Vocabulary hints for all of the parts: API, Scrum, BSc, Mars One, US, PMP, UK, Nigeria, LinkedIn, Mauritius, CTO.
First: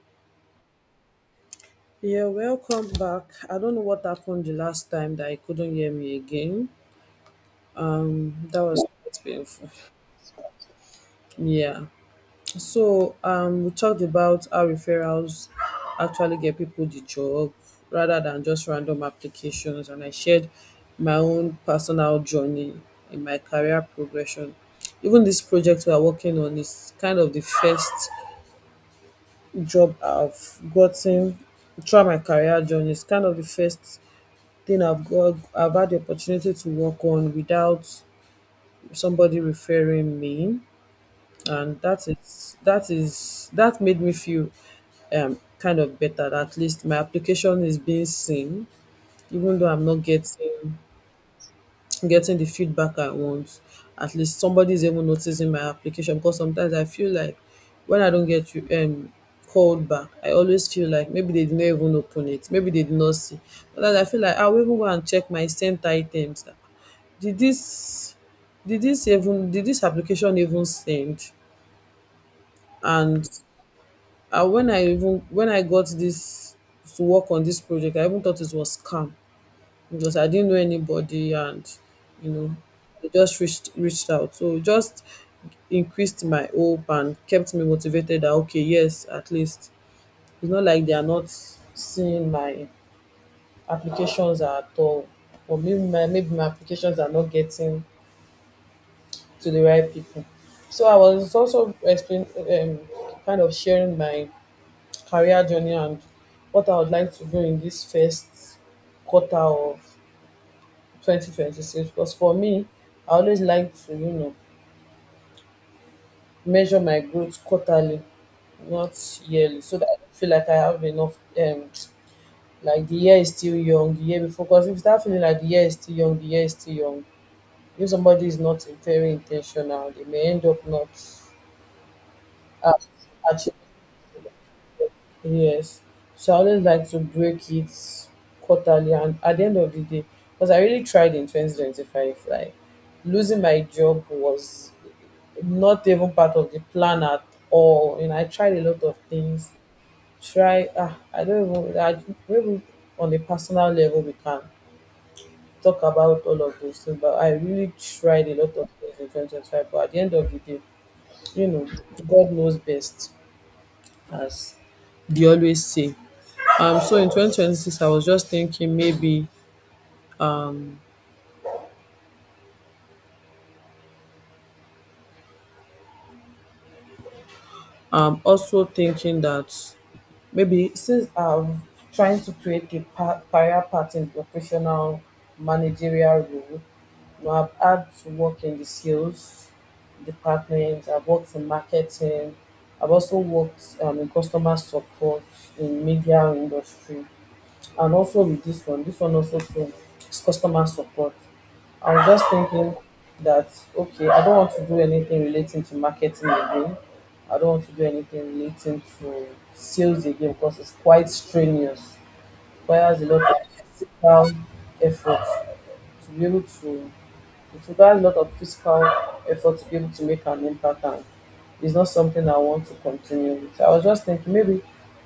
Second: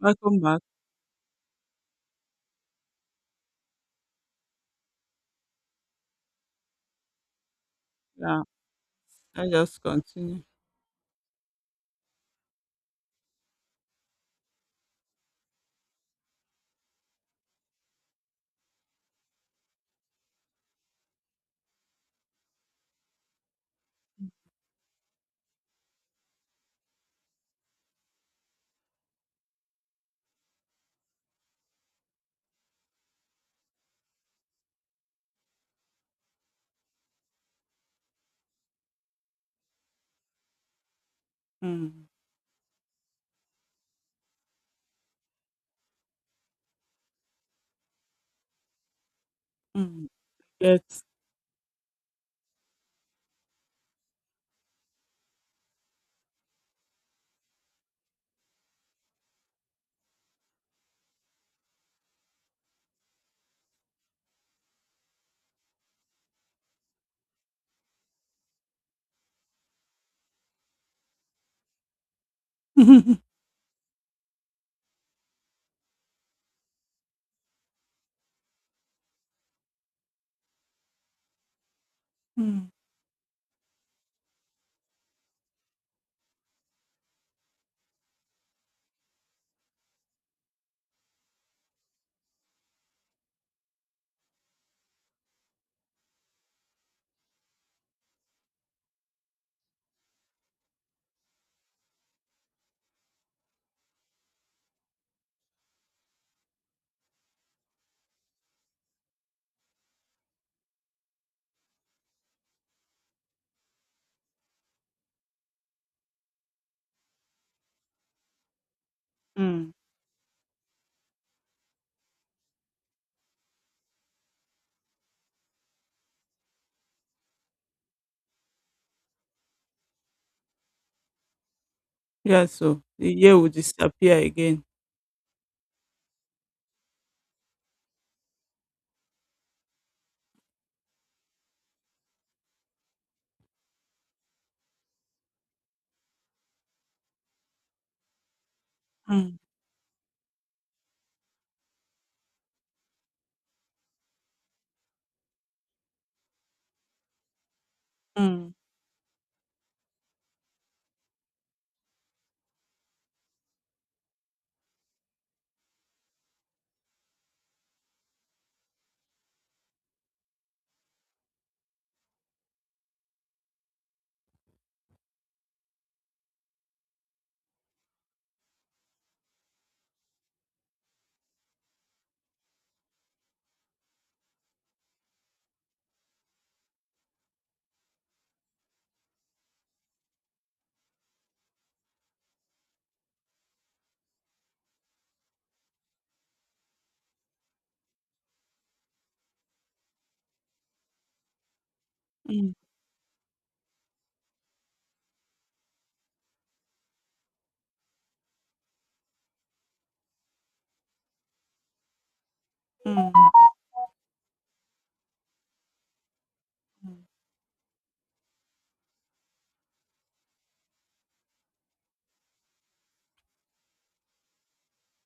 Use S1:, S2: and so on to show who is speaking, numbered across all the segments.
S1: Welcome back.
S2: Yeah, welcome back. I don't know what happened the last time that I couldn't hear me again.
S1: Yeah,
S2: That was quite
S1: I
S2: painful.
S1: just continue.
S2: Yeah. So we talked about how referrals actually get people the job rather than just random applications, and I shared my own personal journey in my career progression. Even this project we are working on is kind of the first job I've gotten throughout my career journey. It's kind of the first thing I've had the opportunity to work on without somebody referring me, and
S1: Mm.
S2: that made me feel kind of better. At least my application is being seen, even though I'm not
S1: Mm. Yet.
S2: getting the feedback I want. At least somebody's even noticing my application, because sometimes I feel like when I don't get you called back. I always feel like maybe they did not even open it, maybe they did not see. But I feel like I will even go and check my sent items. Did this did this application even send?
S1: Mm.
S2: And when I got this to work on this project, I even thought it was scam because I didn't know anybody, and you know they just reached out. So it just increased my hope and kept me motivated that, okay, yes, at least it's not like they are not seeing my applications at all. Or maybe my applications are not getting to the right people. So I was also explain kind of sharing my career journey and what I would like to do in this first quarter of 2026, because for me, I always like to measure my growth quarterly, not yearly,
S1: Mm.
S2: so that I don't feel like I have enough. um like, the year is still young. The year before Because if you start feeling like the year is still young, if somebody is not very intentional, they may end up not
S1: Yeah,
S2: uh,
S1: so the year will
S2: achieving.
S1: disappear again.
S2: Yes. So I always like to break it quarterly, and at the end of the day, because I really tried in 2025, like, losing my job was not even part of the plan at all. You know, I tried a lot of
S1: Mm.
S2: things. Try, ah, I don't even, I, maybe on a personal level, we can talk about all of those things, but I really tried a
S1: Mm.
S2: lot of things in 2025. But at the end of the day, you know, God knows best, as they always say. So in 2026, I was just thinking maybe um, I'm also thinking that maybe since I'm trying to create a career path in professional managerial role. You know, I've had to work in the sales department, I've worked in marketing, I've also worked in customer support in media industry. And also with this one also, same is customer support. I was just
S1: Mm.
S2: thinking that, okay, I don't want to do anything relating to marketing again. I don't want to do anything relating to sales again because it's quite strenuous. Requires a lot
S1: Mm.
S2: of physical effort to be able to, it requires a lot of physical effort to be able to make an impact, and it's not something I want to continue with. I was just thinking, maybe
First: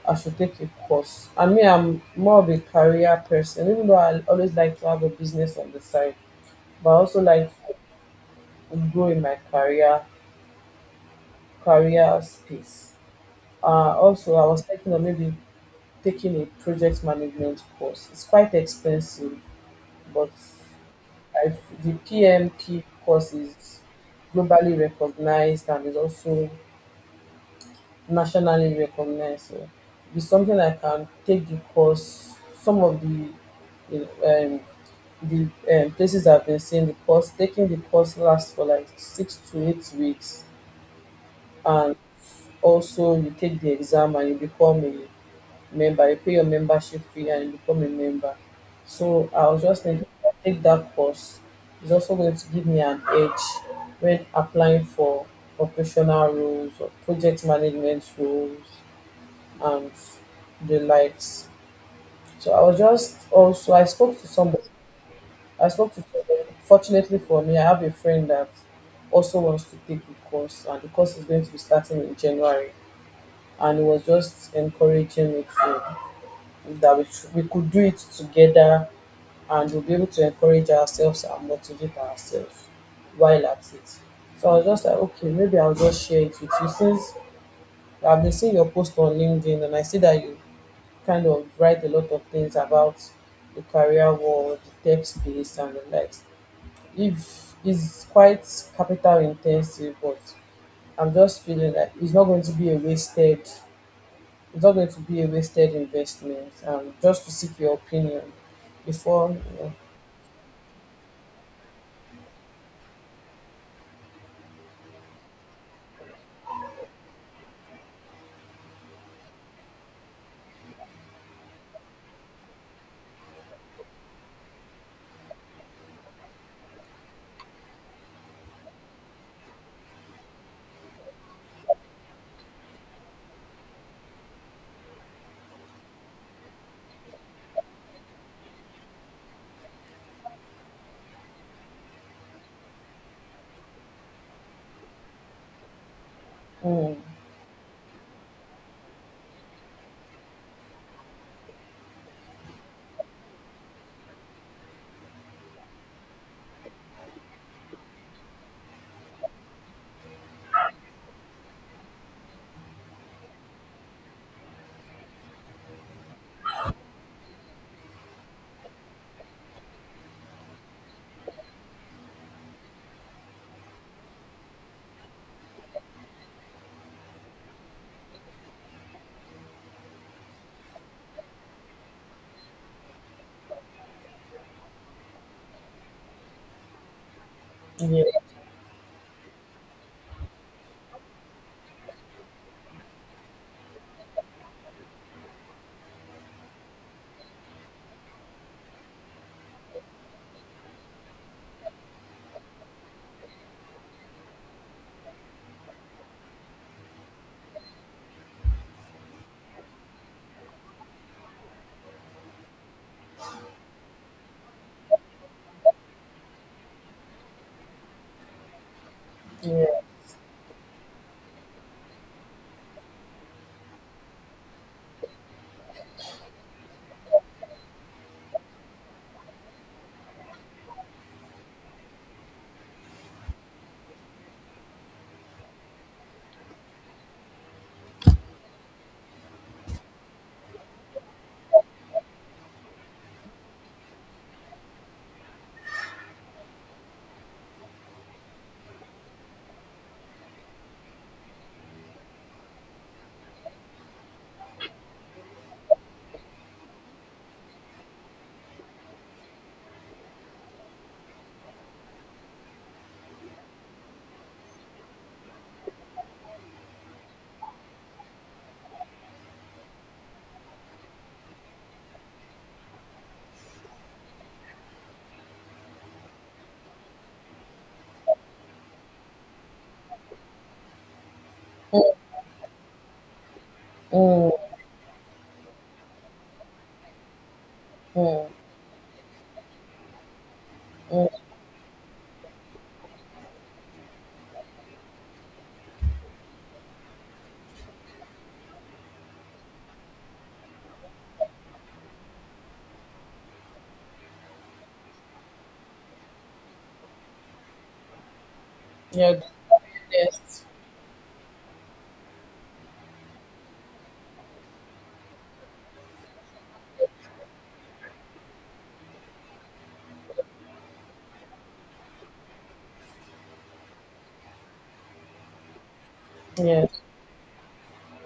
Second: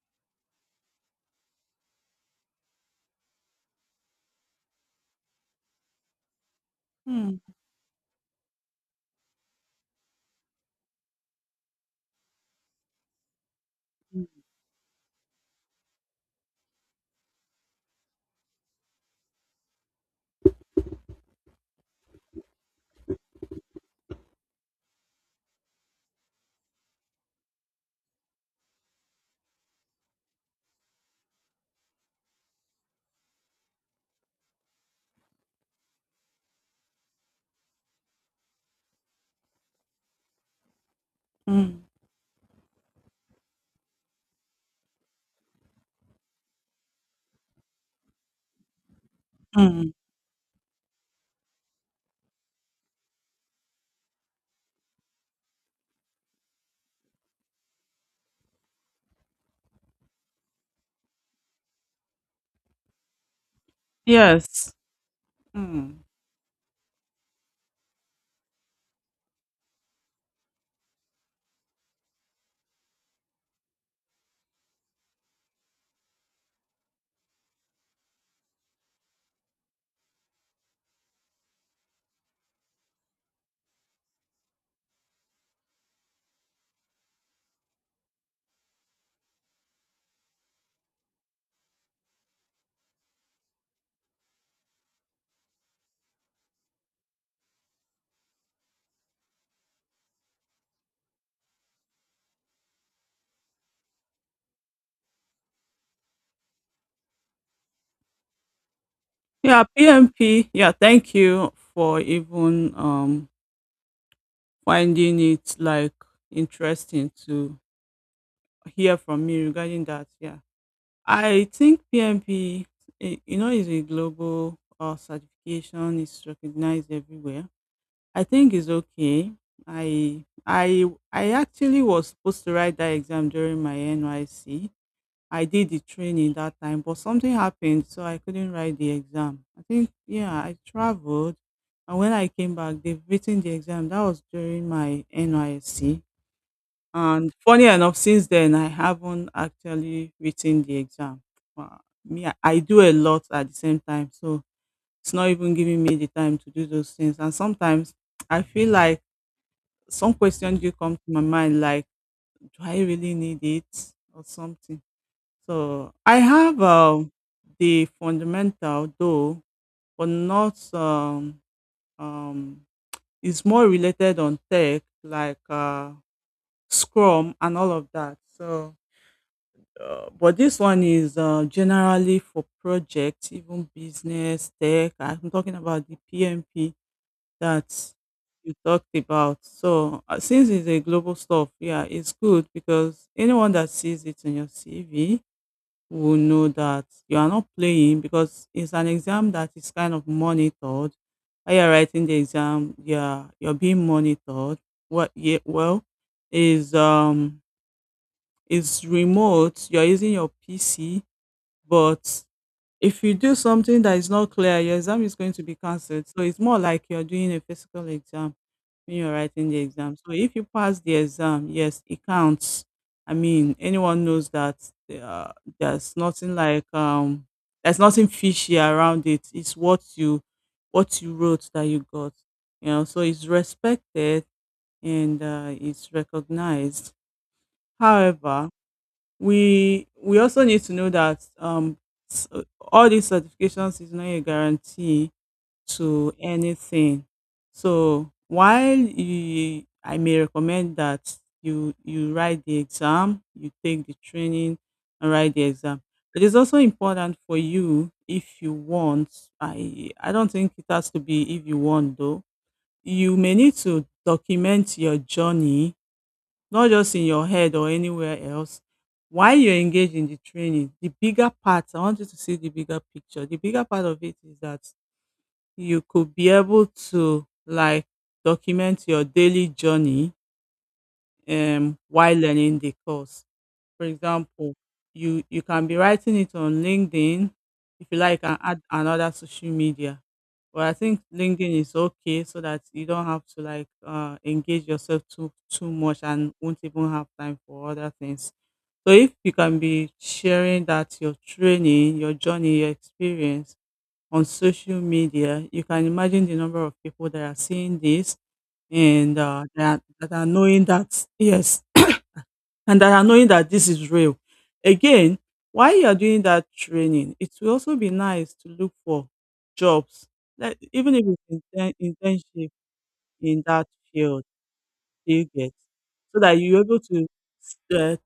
S2: I should take a course. I mean, I'm more of a career person, even though I always like to have a business on the side, but I also
S1: Mm.
S2: like to grow in my career space. Uh,
S1: Mm.
S2: also, I was thinking of maybe taking a project management course. It's quite expensive, but I, the PMP course is globally recognized and is also nationally recognized. So it's something I can take the course. Some of the you know, um, the places I've been seeing the course, taking the course lasts for like 6 to 8 weeks,
S1: Mm.
S2: and also you take the exam and you become a member, you pay your membership fee and you become a member. So I was just
S1: Mm.
S2: thinking, if I take that course, it's also going to give me an edge when applying for operational roles or project management roles and the likes. So I was just also I spoke to somebody.
S1: Yes. Mm.
S2: Fortunately for me, I have a friend that also wants to take the course, and the course is going to be starting in January. And he was just encouraging me to that we, should, we could do it together, and we'll be able to encourage ourselves and motivate ourselves while at it. So I was just like, okay, maybe I'll just share it with you since I've been seeing your post on LinkedIn and I see that you kind of write a lot of things about the career world, the tech space, and the likes. If it's quite capital intensive, but I'm just feeling that it's not going to be a wasted it's not going to be a wasted investment. Just to seek your opinion before.
S1: Yeah,
S2: You
S1: PMP. Yeah, thank you for even finding it like interesting to hear from me regarding that. Yeah. I think PMP, you know, is a global certification. It's recognized everywhere. I think it's okay. I I I actually was supposed to write that exam during my NYC. I did the training that time, but something happened, so I couldn't write the exam. I think yeah, I traveled, and when I came back, they've written the exam. That was during my NYC.
S2: know.
S1: And funny enough, since then, I haven't actually written the exam. Uh, Me, I do a lot at the same time, so it's not even giving me the time to do those things. And sometimes I feel like some questions do come to my mind, like, do I really need it or something? So I have the fundamental though, but not um. It's more related on tech, like Scrum and all of that. So but this one is generally for projects, even business, tech. I'm talking about the PMP that
S2: Mm. Yeah,
S1: you talked about. So since it's a global stuff, yeah, it's good because anyone that sees it in your CV will know that you are not playing because it's an exam that is kind of monitored. While you're writing the exam, yeah, you're being monitored. What? Yeah, well, is um is remote. You're using your PC, but if you do something that is not clear, your exam is going to be cancelled. So it's more like you're doing a physical exam when you're writing the
S2: yeah.
S1: exam. So if you pass the exam, yes, it counts. I mean, anyone knows that there's nothing there's nothing fishy around it. It's what you wrote that you got. You know, so it's respected and it's recognized. However, we also need to know that s- all these certifications is not a guarantee to anything, so I may recommend that you write the exam, you take the training and write the exam. It is also important for you if you want. I don't think it has to be. If you want though, you may need to document your journey, not just in your head or anywhere else. While you're engaged in the training, the bigger part, I want you to see the bigger picture. The bigger part of it is that you could be able to like document your daily journey
S2: Mm,
S1: while learning the course. For
S2: mm,
S1: example, you can be writing it on LinkedIn, if you like,
S2: mm,
S1: and add another social media. But I think
S2: mm.
S1: LinkedIn is okay so that you don't have to like engage yourself too much and won't even have time for other things. So if you can be sharing that your training, your journey, your experience on social media, you can imagine the number of people that are seeing this
S2: Yeah,
S1: and
S2: the
S1: that are
S2: best.
S1: knowing that, yes, and that are knowing that this is real. Again, while you're doing that training, it will also be nice to look for jobs, like, even if it's internship in that field, you get, so that you're
S2: Yeah.
S1: able to s- uh,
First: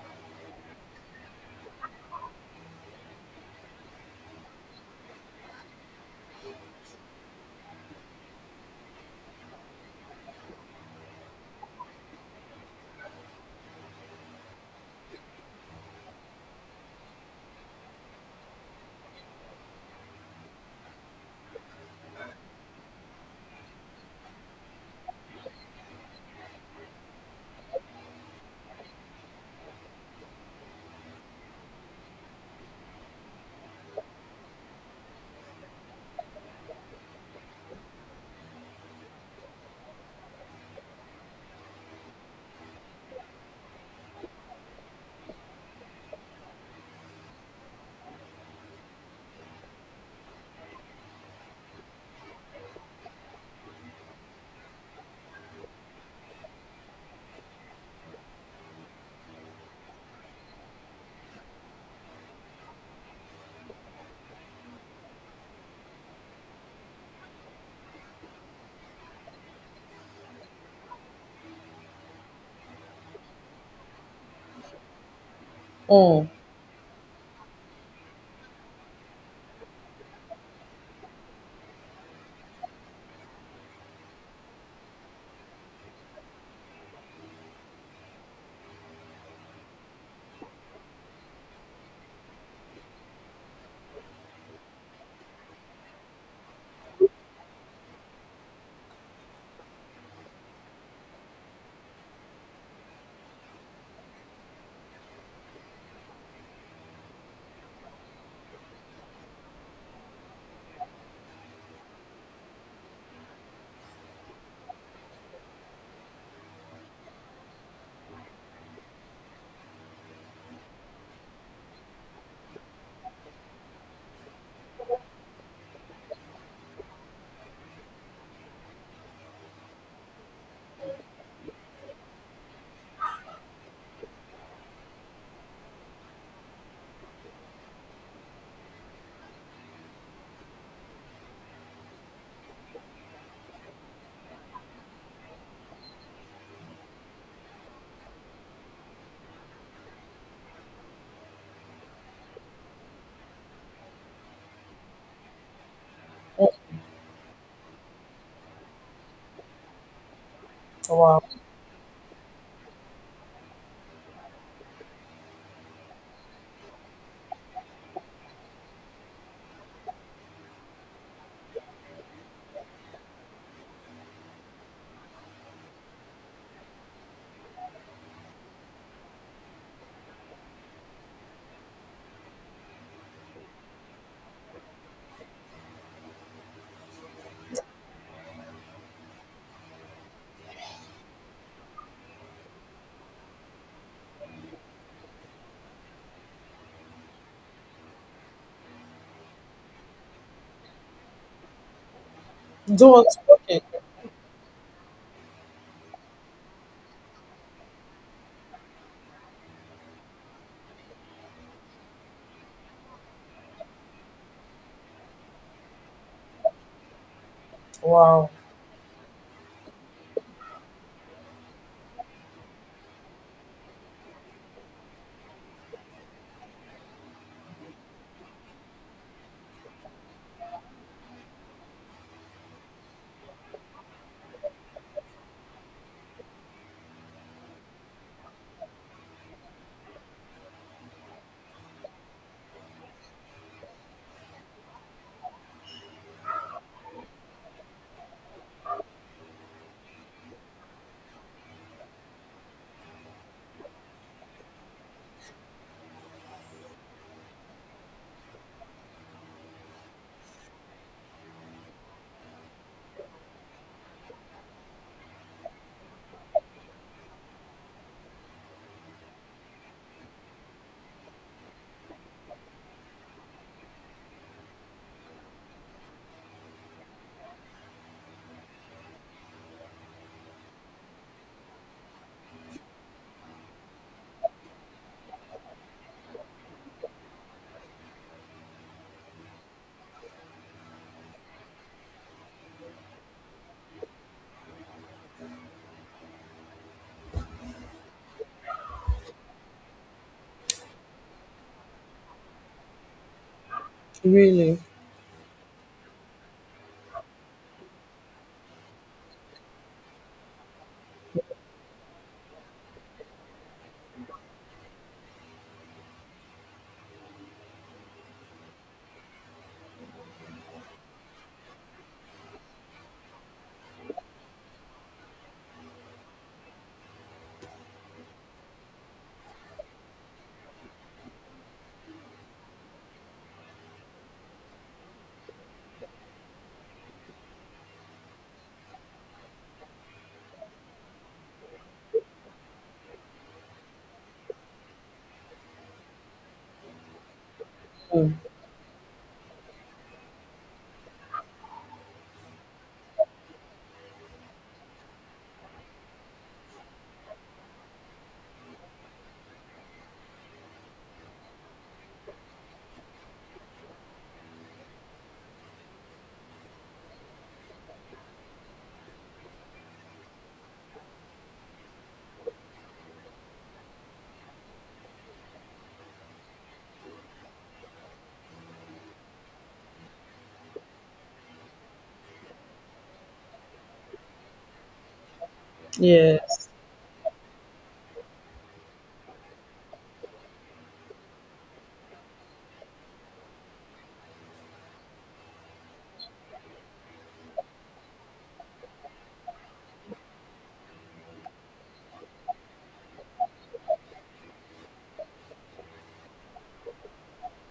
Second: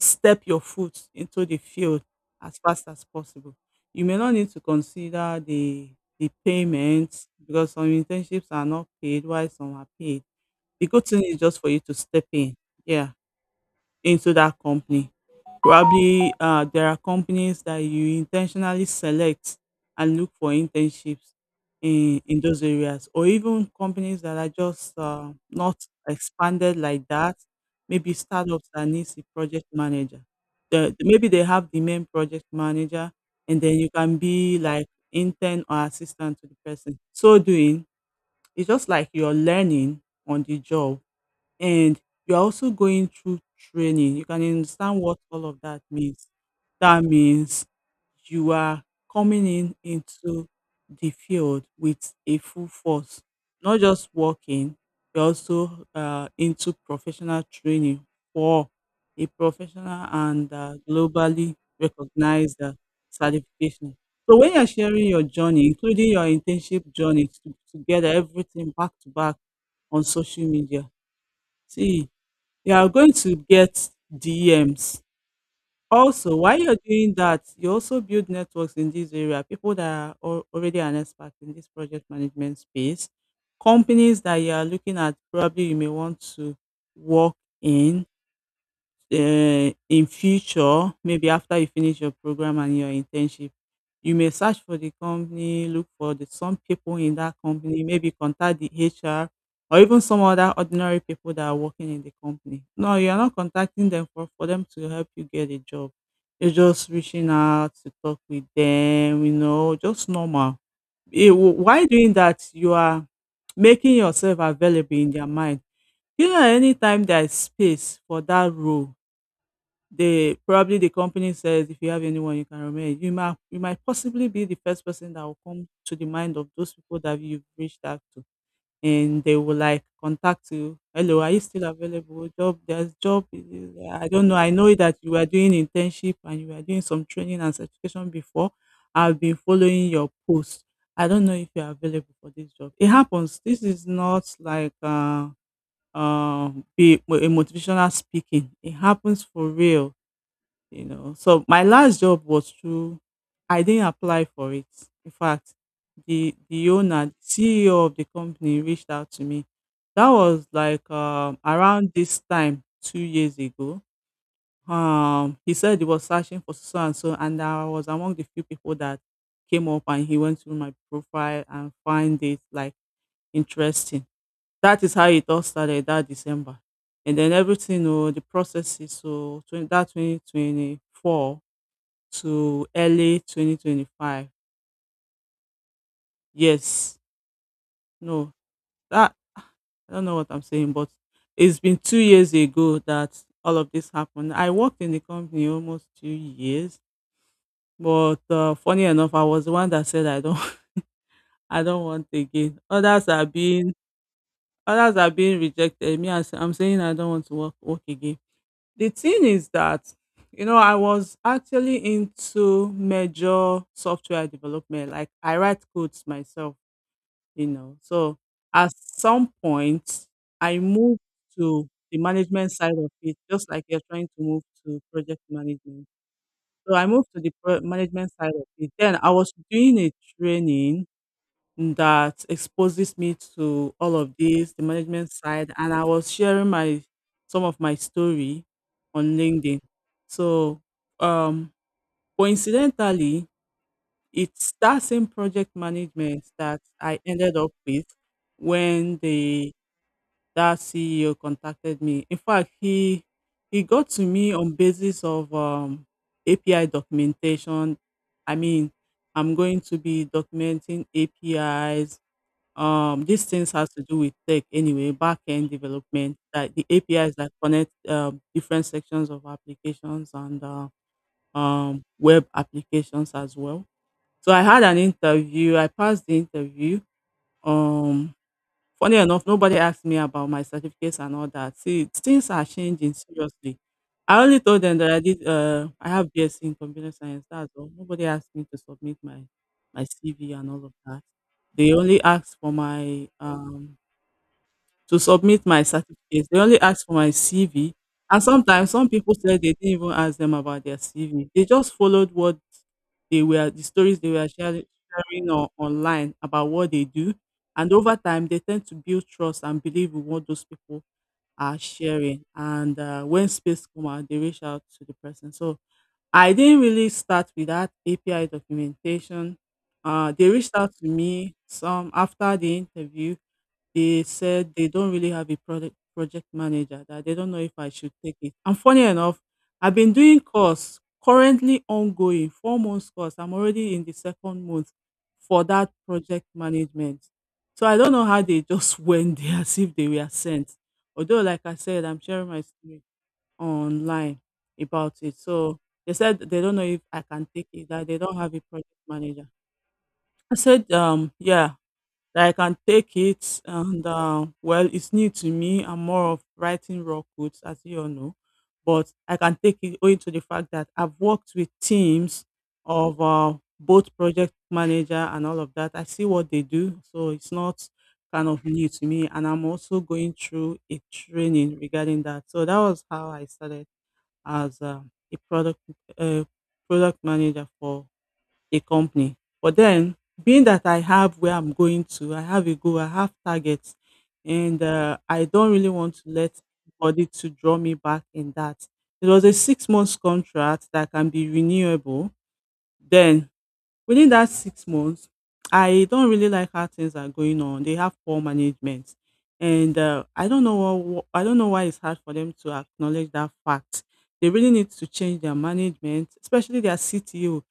S1: step your foot into the field as fast as possible. You may not need to consider the payments because some internships are not paid while some are paid. The good thing is just for you to step in, yeah, into that company. Probably there are companies that you intentionally select and look for internships in those areas, or even companies that are just not expanded like that. Maybe startups that needs a project manager. Maybe they have the main project manager, and then you can be like intern or assistant to the person. So doing, it's just like you're learning on the job and you're also going through training. You can understand what all of that means. That means you are coming in into the field with a full force, not just working. You're also into professional training for a professional and globally recognized certification. So when you're sharing your journey, including your internship journey, to, together, everything back to back on social media, see, you are going to get DMs.
S2: Mm,
S1: Also, while you're doing that, you also build networks in this area, people that are already an expert in this project management space, companies that you are looking at, probably you may want to work in. In future, maybe after you finish your program and your internship, you may search for the company, look for some people in that company, maybe contact the HR or even some other ordinary people that are working in the company. No, you are not contacting them for, them to help you get a job. You're just reaching out to talk with them, you know, just normal. Why doing that? You are making yourself available in their mind. You know, anytime there is space for that role, they probably, the company says if you have anyone you can remain, you might possibly be the first person that will come to the mind of those people that you've reached out to. And they will like contact you. Hello, are you still available? Job, there's job. I don't know. I know that you were doing internship and you were doing some training and certification before. I've been following your post. I don't know if you're available for this job. It happens. This is not like be a motivational speaking. It happens for real, you know, so my last job was through, I didn't apply for it. In fact, the
S2: mm.
S1: the owner, the CEO of the company reached out to me. That was like
S2: Wow.
S1: around this time 2 years ago. He said he was searching for so and so, and I was among the few people that came up, and he went through my profile and find it like interesting. That is how it all started that December, and then everything. Oh, the process is so that 2024 to early 2025. Yes, no, that, I don't know what I'm saying, but it's been 2 years ago that all of this happened. I worked in the company almost 2 years, but funny enough, I was the one that said I don't, I don't want again.
S2: You don't want to work it.
S1: Others are being rejected. Me, I'm saying I don't want to work again. The thing is that, you know, I was actually into major software development. Like I write codes myself. You know, so
S2: Wow,
S1: at some point, I moved to the management side of it, just like you're trying to move to project management. So I moved to the management side of it. Then I was doing a training that exposes me to all of this, the management side, and I was sharing my some of my story on LinkedIn. So um coincidentally it's that same project management that I ended up with when the that CEO contacted me. In fact, he got to me on basis of API documentation. I mean, I'm going to be documenting APIs. These things has to do with tech anyway, back end development, like the APIs that connect different sections of applications and web applications as well. So I had an interview. I passed the interview. Um, Funny enough, nobody asked me about my certificates and all that. See, things are changing seriously. I only told them that I did. I have BSc in computer science. That's all. Nobody asked me to submit my CV and all of that. They only asked for my to submit my certificate. They only asked for my CV. And sometimes some people said they didn't even ask them about their CV. They just followed the stories they were
S2: really?
S1: sharing on, online about what they do. And over time, they tend to build trust and believe in what those people are sharing. And when space come out, they reach out to the person. So I didn't really start with that API documentation. They reached out to me some after the interview, they said they don't really have a product project manager, that they don't know if I should take it. And funny enough, I've been doing course currently ongoing, 4 months course. I'm already in the second month for that project management. So I don't know how they just went there as if they were sent. Although, like I said, I'm sharing my story online about it. So they said they don't know if I can take it, that they
S2: Mm.
S1: don't have a project manager. I said, yeah, that I can take it and well, it's new to me. I'm more of writing raw codes, as you all know, but I can take it owing to the fact that I've worked with teams of both project manager and all of that. I see what they do, so it's not kind of new to me. And I'm also going through a training regarding that. So that was how I started as a product uh, product manager for a company. But then being that I have where I'm going to, I have a goal, I have targets, and I don't really want to let
S2: Yes,
S1: anybody to draw me back in that. It was a 6 months contract that can be renewable. Then within that 6 months, I don't really like how things are going on. They have poor management, and I don't know what, I don't know why it's hard for them to acknowledge that fact. They really need to change their management, especially their CTO,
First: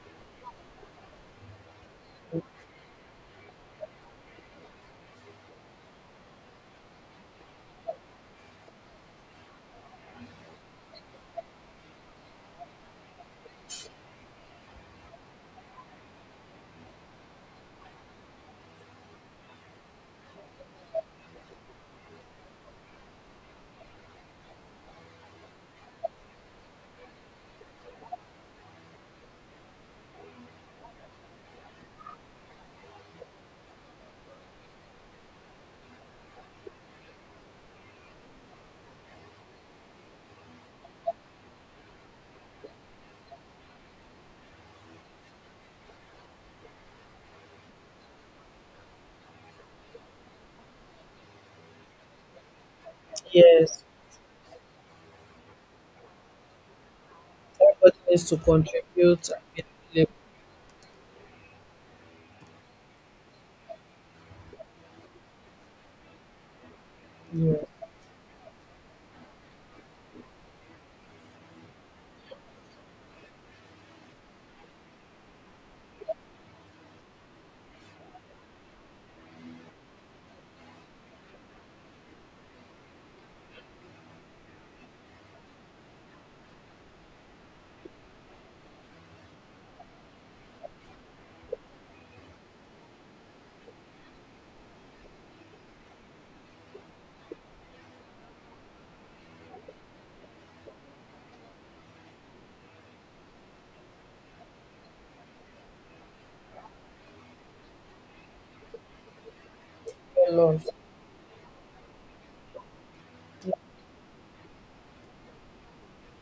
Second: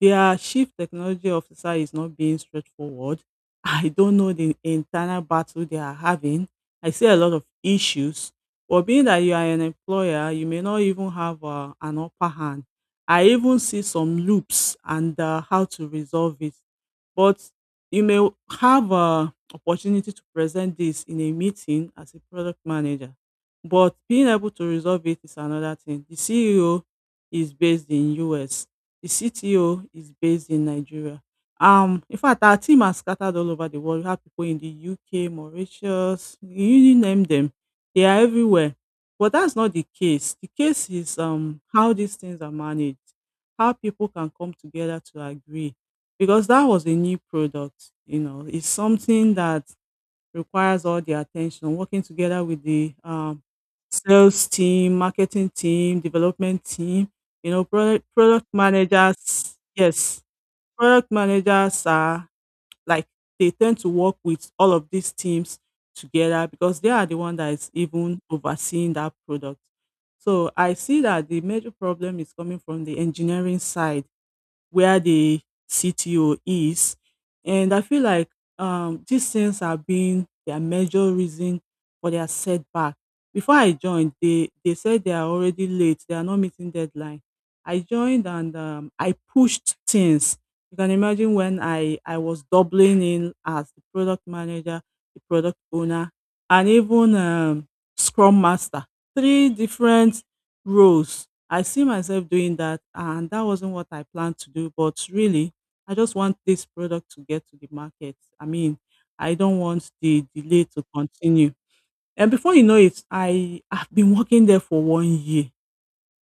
S1: their chief technology officer is not being straightforward. I don't know the internal battle they are having. I see a lot of issues. But being that you are an employer, you may not even have an upper hand. I even see some loops and how to resolve it. But you may have a opportunity to present this in a meeting as a product manager. But being able to resolve it is another thing. The CEO is based in US, the CTO is based in Nigeria. In fact, our team are scattered all over the world. We have people in the UK, Mauritius, you name them. They are everywhere. But that's not the case. The case is how these things are managed, how people can come together to agree. Because that was a new product, you know, it's something that requires all their attention. Working together with the
S2: yes.
S1: sales team, marketing team, development team, you know,
S2: Everybody
S1: product,
S2: needs to
S1: product
S2: contribute
S1: managers.
S2: and be
S1: Yes, product managers are like they tend to work with all of these teams together because they are the one that
S2: available.
S1: is even overseeing that product. So I see that the major problem is coming from the engineering side where the CTO is. And I feel like these things have been their major reason for their setback. Before I joined, they said they are already late, they are not meeting deadline. I joined and I pushed things. You can imagine when I was doubling in as the product manager, the product owner, and even scrum master. Three different roles I see myself doing that, and that wasn't what I planned to do. But really, I just want this product to get to the market. I mean, I don't want the
S2: Yeah, a lot.
S1: delay to continue. And before you know it, I have been working there for one year.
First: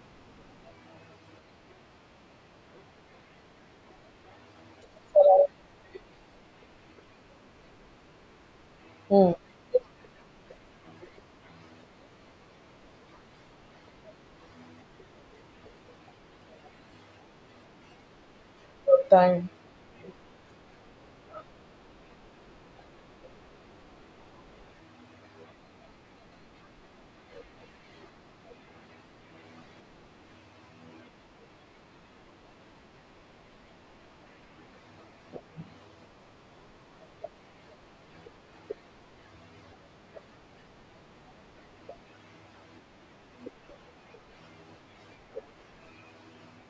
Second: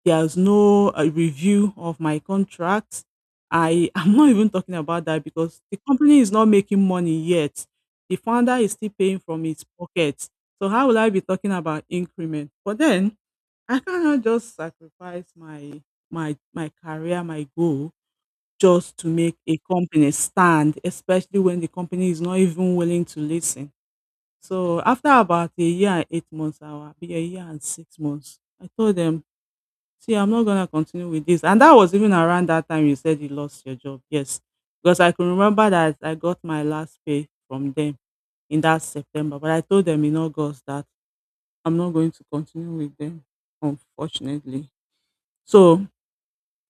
S1: There's no review of my contract. I am not even talking about that because the company is not making money yet. The founder is still paying
S2: Mm,
S1: from his pocket. So how will I be talking about increment? But then I cannot just sacrifice my career, my goal just
S2: your
S1: to make
S2: time.
S1: a company stand, especially when the company is not even willing to listen. So after about a year and 8 months, I will be a year and 6 months. I told them, see, I'm not gonna continue with this. And that was even around that time you said you lost your job. Yes. Because I can remember that I got my last pay from them in that September. But I told them in August that I'm not going to continue with them, unfortunately. So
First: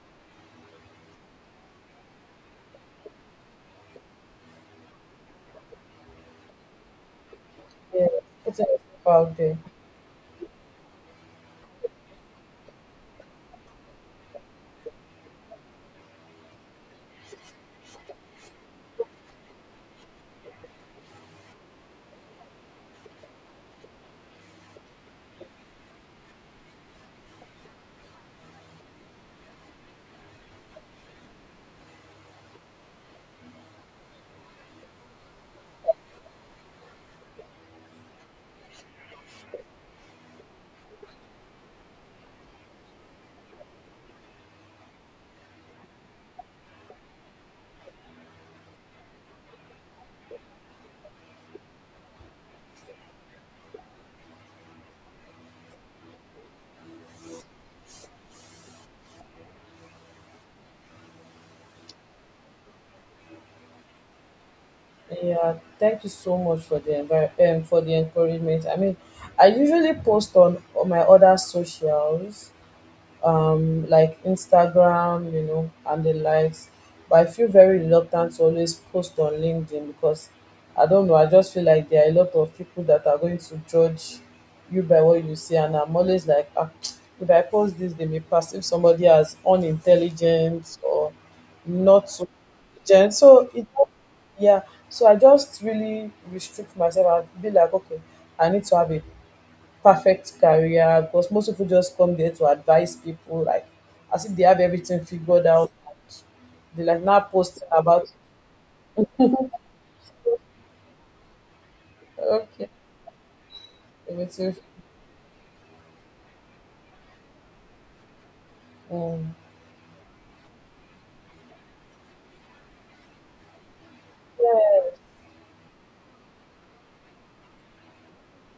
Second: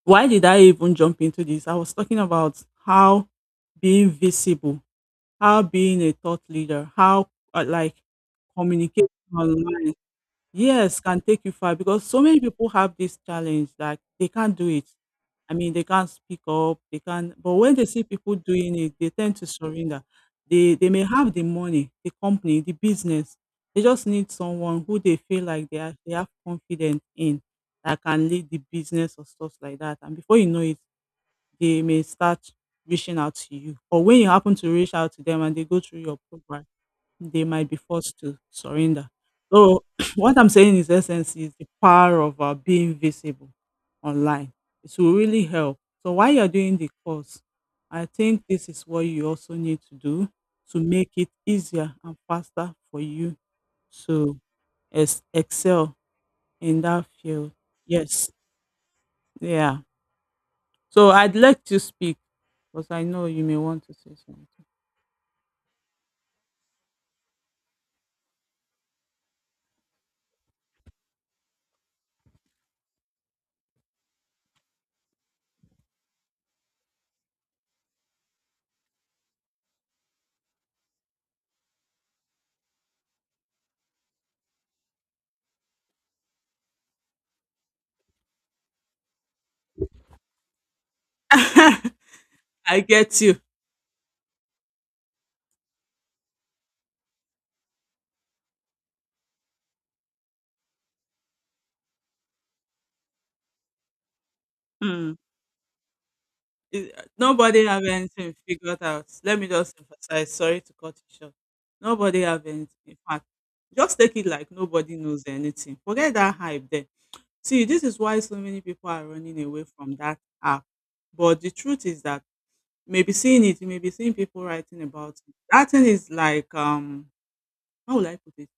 S1: why did I even jump into this? I was talking about how being visible, how being a thought leader, how like
S2: Yeah, putting yourself
S1: communicating
S2: out there.
S1: online. Yes, can take you far because so many people have this challenge that they can't do it. I mean, they can't speak up, they can't, but when they see people doing it, they tend to surrender. They may have the money, the company, the business. They just need someone who they feel like they have confidence in that can lead the business or stuff like that. And before you know it, they may start reaching out to you. Or when you happen to reach out to them and they go through your program, they might be forced to surrender. So what I'm saying is essence is the power of being visible online. It will really help. So while you're doing the course, I think this is what you also need to do to make it easier and faster for you to excel in that field. Yes. Yeah. So I'd like to speak because I know you may want to say something.
S2: Yeah, thank you so much for for the encouragement. I mean, I usually post on, my other socials, like Instagram, you know, and the likes. But I feel very reluctant to always post on LinkedIn because I don't know. I just feel like there are a lot of people that are going to judge you by what you see, and I'm always like, ah, if I post this, they may perceive somebody as unintelligent or not so
S1: I
S2: intelligent.
S1: get you.
S2: So it, yeah. So I just really restrict myself and be like, okay, I need to have a perfect career because most people just come there to advise people like as if they have everything
S1: Hmm.
S2: figured out. They
S1: It,
S2: like now post
S1: nobody have
S2: about,
S1: anything figured out. Let me just emphasize. Sorry to cut you short. Nobody have anything.
S2: okay,
S1: In fact, just take it like
S2: everything.
S1: nobody knows anything. Forget that hype there. See, this is why so many people are
S2: Mm,
S1: running away from that app. But the truth is that maybe seeing it, you may be seeing people writing about it. That thing is like how would I put it?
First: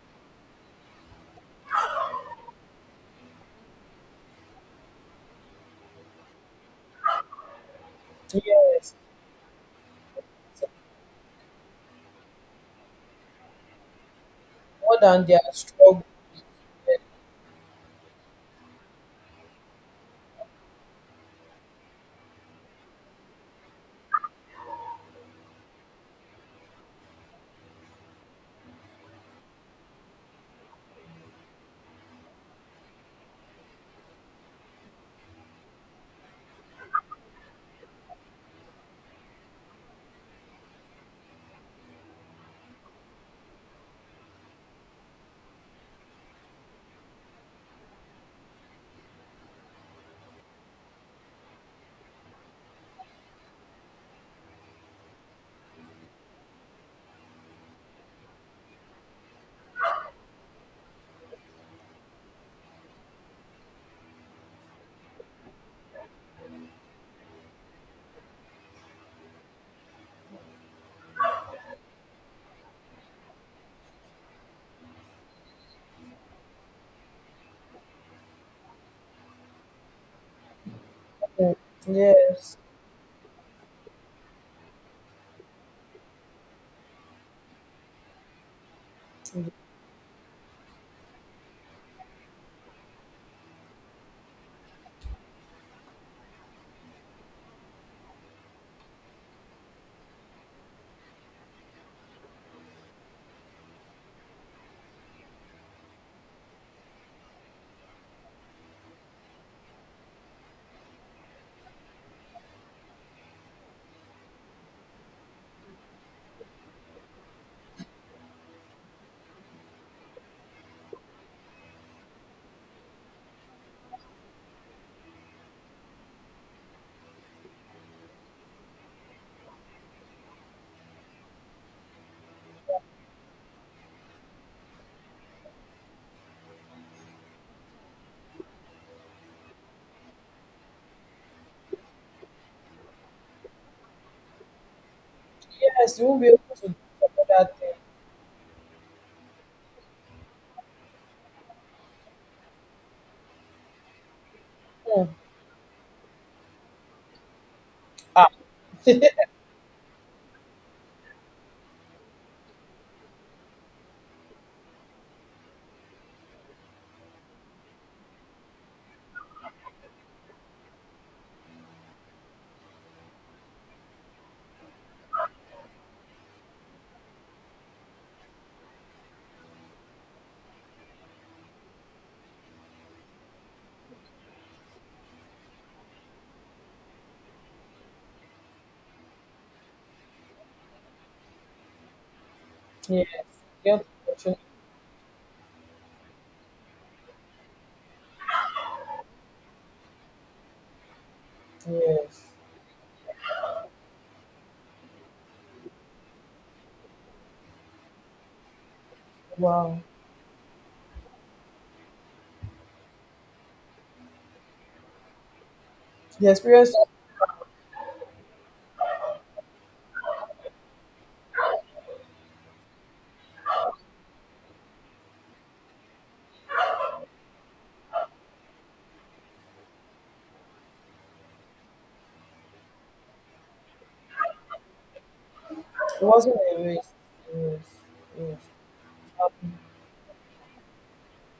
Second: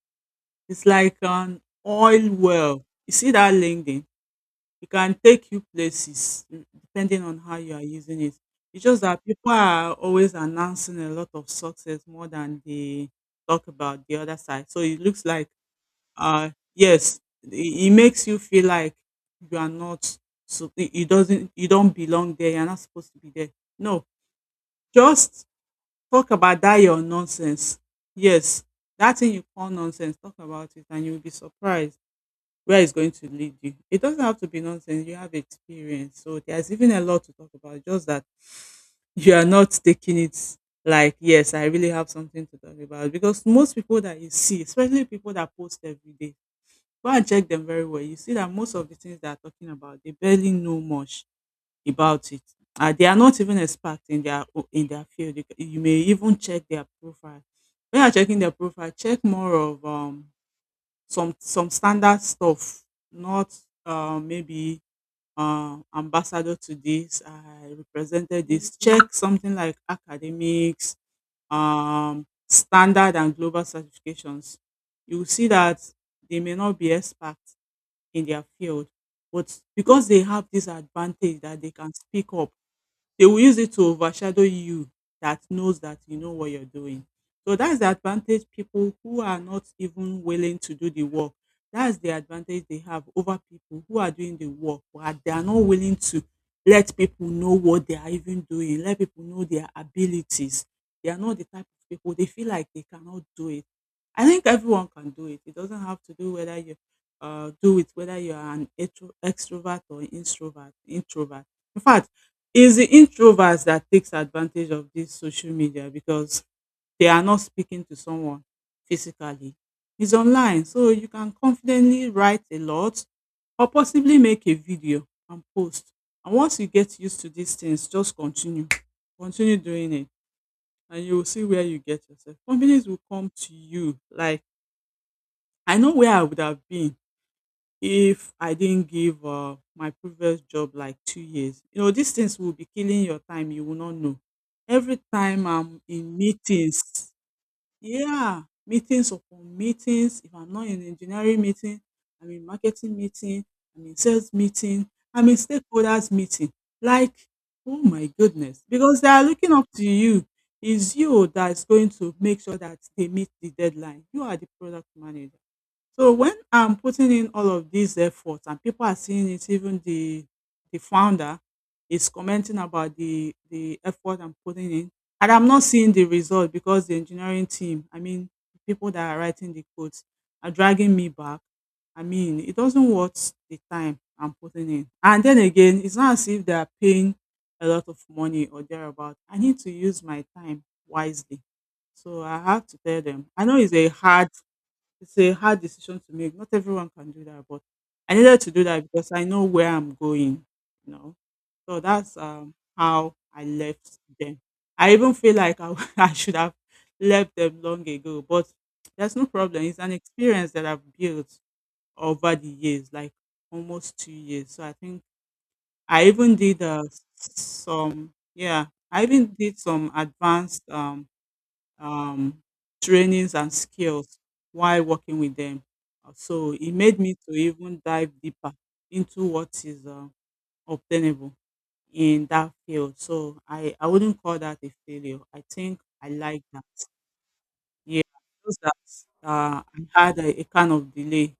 S1: It's like an oil well. You see that LinkedIn? It can take you places, mm, depending on how you are using it. It's
S2: yes.
S1: just that people are always announcing a lot of success more than they talk about the other side. So
S2: More
S1: it
S2: than
S1: looks
S2: their
S1: like,
S2: struggle.
S1: yes, it makes you feel like you are not, so it doesn't, you don't belong there. You're not supposed to be there. No, just talk about that your nonsense. Yes, that thing you call nonsense. Talk about it, and you'll be surprised where it's going to lead you. It doesn't have to be nonsense. You have experience. So there's even a lot to talk about, just that you are not taking it like, yes, I really have something to talk about. Because most people that you see, especially people that post every day, go and check them very well. You see that most of the things they are talking about, they barely know much about it. They are not even experts in their in their field. You, you may even check their profile. When you're checking their profile, check more of some standard stuff, not maybe ambassador to this, I represented this. Check something like academics, standard and global certifications, you will see that they may not be experts in their field, but because they have this advantage
S2: Mm,
S1: that they can speak up,
S2: yes,
S1: they will use it to overshadow you that knows that you know what you're doing. So that's the advantage people who are not even willing to do the work. That's the advantage they have over people who are doing the work, but they are not willing to let people know what they are even doing, let people know their abilities. They are not the type of people they feel like they cannot do it. I think everyone can do it. It doesn't have to do whether you do it whether you are an extrovert or introvert. Introvert. In fact, it's the introverts that takes advantage of this social media because they are not speaking to someone physically. It's online, so you can confidently write a lot or possibly make a video and post. And once you get used to these things, just continue, continue doing it and you will see where you get yourself. Companies will come to you. Like I know where I would have been if I didn't give my previous job like 2 years. You know, these things will be killing your time. You will not know. Every time I'm
S2: yes. You
S1: in
S2: won't be able to do
S1: meetings,
S2: some thing
S1: yeah, meetings upon meetings. If I'm not in engineering meeting, I'm in marketing meeting, I'm in sales meeting,
S2: mm,
S1: I'm in stakeholders meeting. Like, oh my
S2: ah,
S1: goodness, because they are looking up to you. It's you that's going to make sure that they meet the deadline. You are the product manager. So when I'm putting in all of these efforts and people are seeing it, even the founder is commenting about the effort I'm putting in, and I'm not seeing the result because the engineering team, I mean, the people that are writing the codes, are dragging me back. I mean, it doesn't worth the time I'm putting in. And then again, it's not as if they are paying a lot of money or thereabout. I need to use my time wisely. So I have to tell
S2: yes.
S1: them. I know
S2: Get the
S1: it's a hard
S2: opportunity.
S1: it's a hard decision to make. Not everyone can do that, but I needed to do that because I know where I'm going, you know. So that's
S2: Yes.
S1: how I left them. I even feel like I, I should have left them long ago, but there's no problem. It's
S2: Wow,
S1: an experience that I've built over the years, like almost 2 years. So I think I
S2: the
S1: even did
S2: experience.
S1: some, yeah, I even did some advanced um, trainings and skills while working with them. So it made me to even dive deeper into what is obtainable in that field. So I wouldn't call that a failure. I think
S2: It
S1: I
S2: wasn't
S1: like
S2: a
S1: that.
S2: waste. Yes,
S1: Yeah,
S2: yes.
S1: just that I had a kind of delay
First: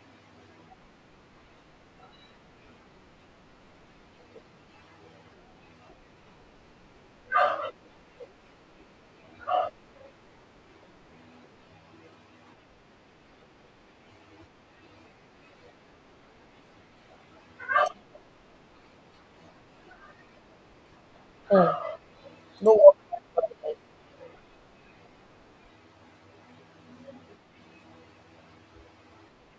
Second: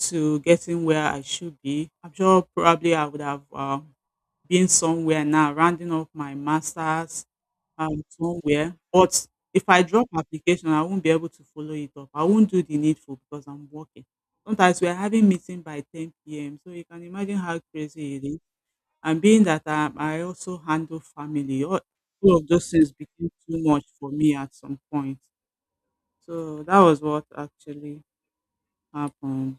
S1: to getting where I should be. I'm sure probably I would have been somewhere now, rounding off my master's somewhere. But if I drop application, I won't be able to follow it up. I won't do the needful because I'm working. Sometimes we're having meeting by 10 p.m. So you can imagine how crazy it is. And being that I also handle family,
S2: Ah,
S1: all of
S2: mm,
S1: those
S2: no.
S1: things became too much for me at some point. So that was what actually happened.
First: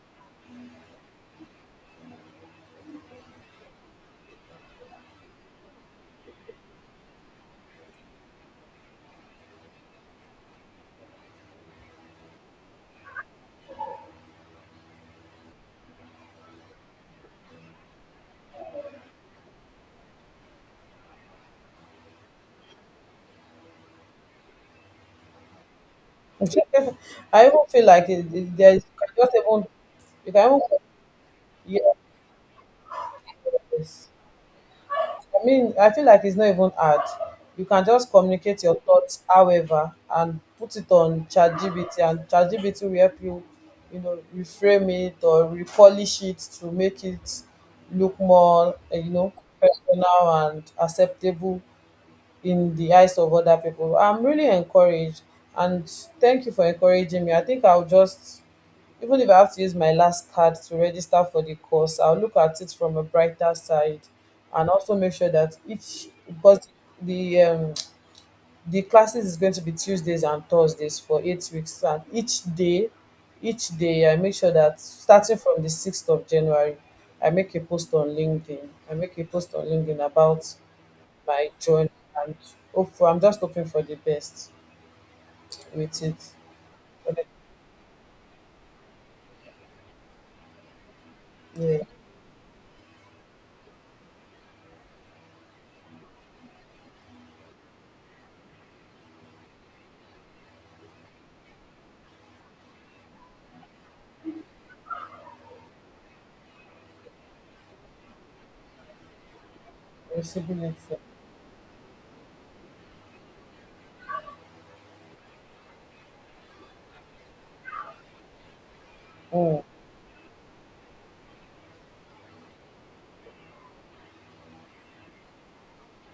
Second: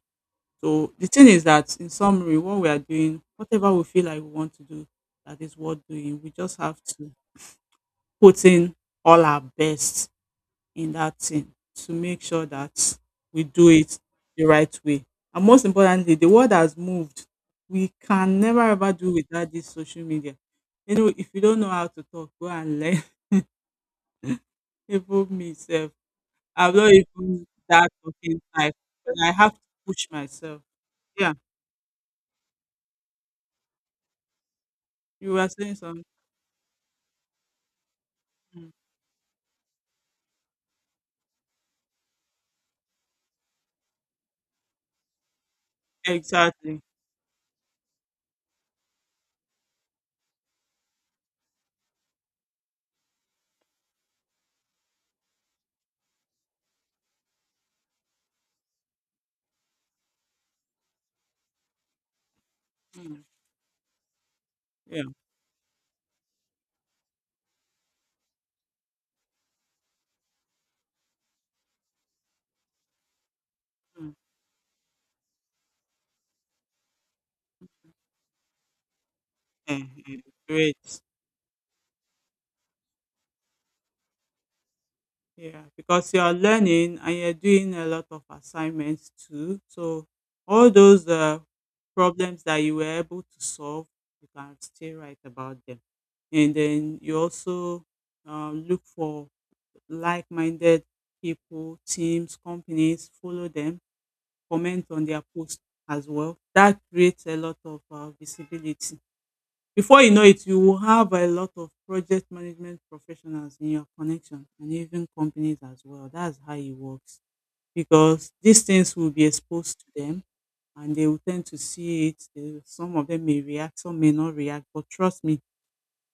S1: So the thing is that in summary, what we are doing, whatever we feel like we want to do, that is worth doing. We just have to put in all our best in that thing to make sure that we do it the right way. And most importantly, the world has moved. We can never ever do without this social media. You know, if you don't know how to talk, go and learn. Even myself, I'm not even
S2: I even feel
S1: that
S2: like it,
S1: talking
S2: it,
S1: type,
S2: there's
S1: but I have to push
S2: you can
S1: myself. Yeah,
S2: even, yes.
S1: you
S2: I
S1: were saying
S2: mean, I
S1: something.
S2: feel like it's not even hard. You can just communicate your thoughts, however, and put it on ChatGPT, and ChatGPT will help you, reframe it or repolish it to
S1: Exactly.
S2: make it look more, eh, personal and acceptable in the eyes of other people. I'm really encouraged, and thank you for encouraging me. I think I'll just, even if I have to use my last card to register for the course, I'll look at it from a
S1: Mm,
S2: brighter side, and also
S1: yeah.
S2: make sure that each because the classes is going to be Tuesdays and Thursdays for 8 weeks, and each day
S1: Mm,
S2: I make sure that starting from the 6th of January I make a post on LinkedIn.
S1: mhm.
S2: About
S1: Great.
S2: by John, and hope for, I'm just hoping for the best
S1: Yeah,
S2: with
S1: because
S2: it.
S1: you are learning and
S2: But,
S1: you're doing a lot of assignments too. So all those
S2: yeah,
S1: problems that you were able to solve, you can still write about them. And then you also look for like-minded people, teams, companies, follow them, comment on their posts as well. That creates a lot of visibility. Before you know it, you
S2: receiving it.
S1: will have a lot of project management professionals in your connection and even companies as well. That's how it works because these things will be
S2: Mm,
S1: exposed to them and they will tend to see it. They- Some of them may react, some may not react, but trust me,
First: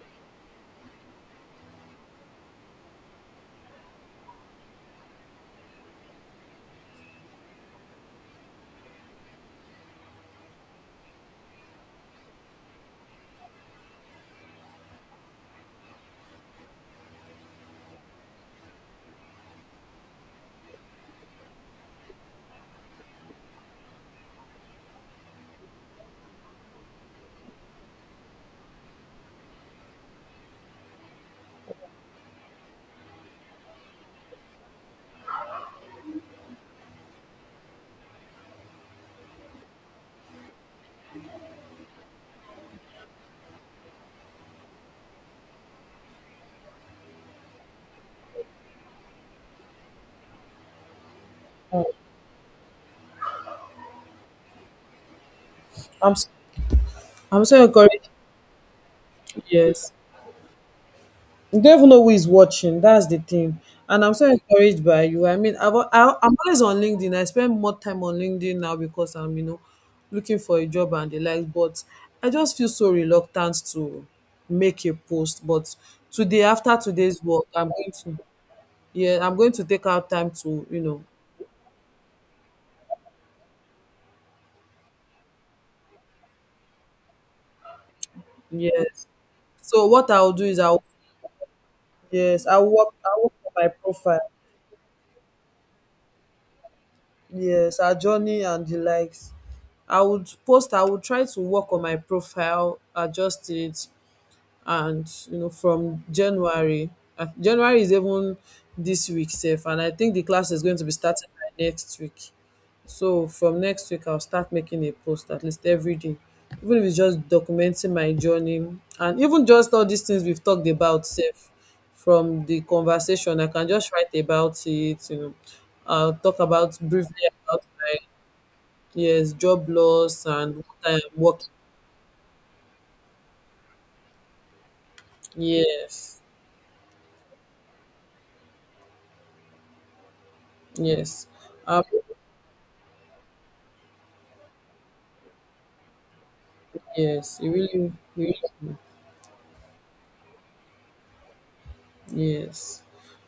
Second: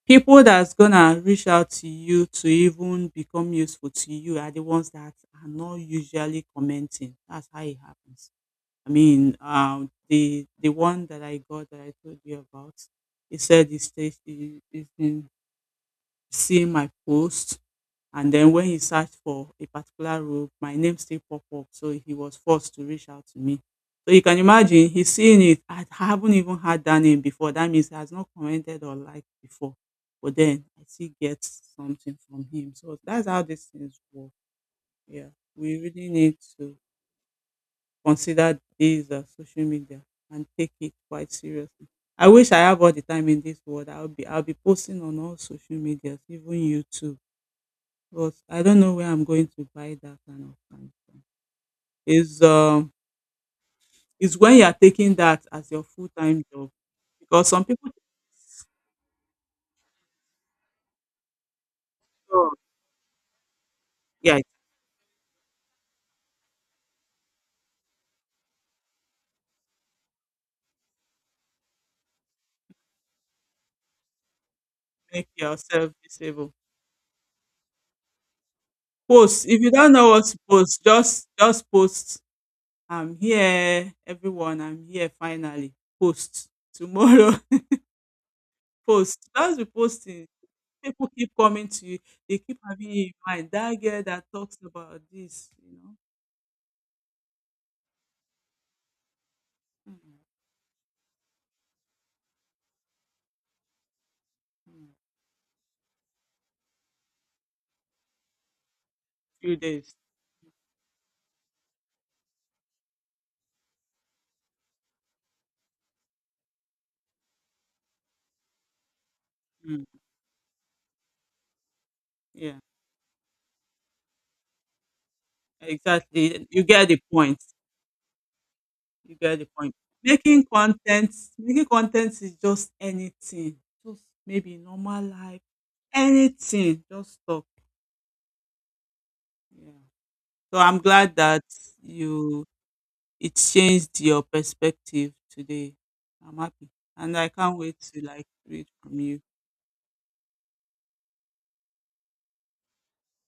S1: people that's gonna reach out to you to even become useful to you are the ones that are not usually commenting. That's how it happens. I mean, the one that I got that I told you about, he said he's been seeing my post, and then when he searched for a particular robe, my name still pop up, so he was forced to reach out to me. So you can imagine he's seeing it. I haven't even had that name before. That means he has not commented or liked before. But then I still get something from him. So that's how these things work. Yeah, we really need to consider these social media and take it quite seriously. I wish I have all the time in this world. I'll be posting on all social medias, even YouTube. But I don't know where I'm going to buy that kind of time. From.
S2: mm.
S1: Is um is when you are taking that as your full
S2: I'm so,
S1: time job
S2: I'm
S1: because
S2: so
S1: some people think,
S2: encouraged. Yes. You don't even know who is
S1: oh,
S2: watching. That's the thing. And I'm so
S1: yeah it
S2: encouraged by you. I mean, I'm always on LinkedIn. I spend more time on LinkedIn now because I'm, you know, looking for a job and the like. But I just feel so reluctant to make a
S1: make
S2: post. But
S1: yourself
S2: today,
S1: disabled.
S2: after today's work, I'm going to, yeah, I'm
S1: Post
S2: going
S1: if
S2: to
S1: you
S2: take
S1: don't know
S2: out
S1: what
S2: time
S1: to
S2: to,
S1: post, just post. I'm here, everyone. I'm here finally. Post tomorrow.
S2: yes.
S1: post. That's the
S2: So what
S1: posting.
S2: I'll do is, I'll
S1: people keep coming to you. They
S2: yes,
S1: keep
S2: I'll
S1: having
S2: work
S1: you in
S2: I'll work
S1: mind.
S2: on my
S1: That girl that
S2: profile.
S1: talks about this, you know,
S2: Yes, our journey and the likes. I would
S1: mm,
S2: post, I would try to work on my profile, adjust it,
S1: mm,
S2: and from January, January is even this week
S1: few
S2: safe, and I
S1: days.
S2: think the class is going to be starting by next week. So from next week I'll start making a post at least every day, even if it's just documenting my journey, and even just
S1: Mm,
S2: all these things we've talked about safe. From
S1: yeah,
S2: the conversation I can just write about it, you know. I'll talk
S1: exactly. You
S2: about
S1: get the
S2: briefly
S1: point.
S2: about my,
S1: You
S2: yes,
S1: get the
S2: job
S1: point.
S2: loss
S1: Making
S2: and what I'm
S1: content,
S2: working.
S1: making content is just anything. Just maybe normal life,
S2: Yes,
S1: anything. Just talk. Yeah. So I'm glad
S2: yes.
S1: that
S2: um
S1: you it changed your perspective today. I'm happy, and I
S2: Yes, it
S1: can't wait
S2: really,
S1: to like
S2: really,
S1: read from you.
S2: yes.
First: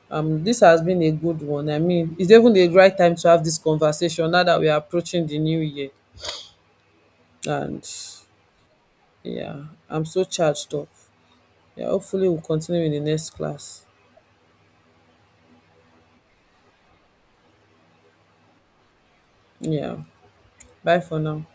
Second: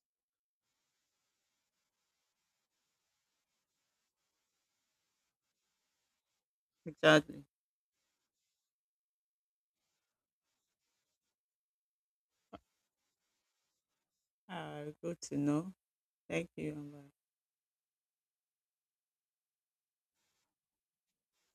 S2: This has been a good one. I mean, it's even the right time to have this conversation now that we are approaching the new year.
S1: Exactly.
S2: And yeah, I'm so charged up. Yeah, hopefully we'll continue in the next class.
S1: Ah, good to know. Thank you. Amber.
S2: Yeah. Bye for now.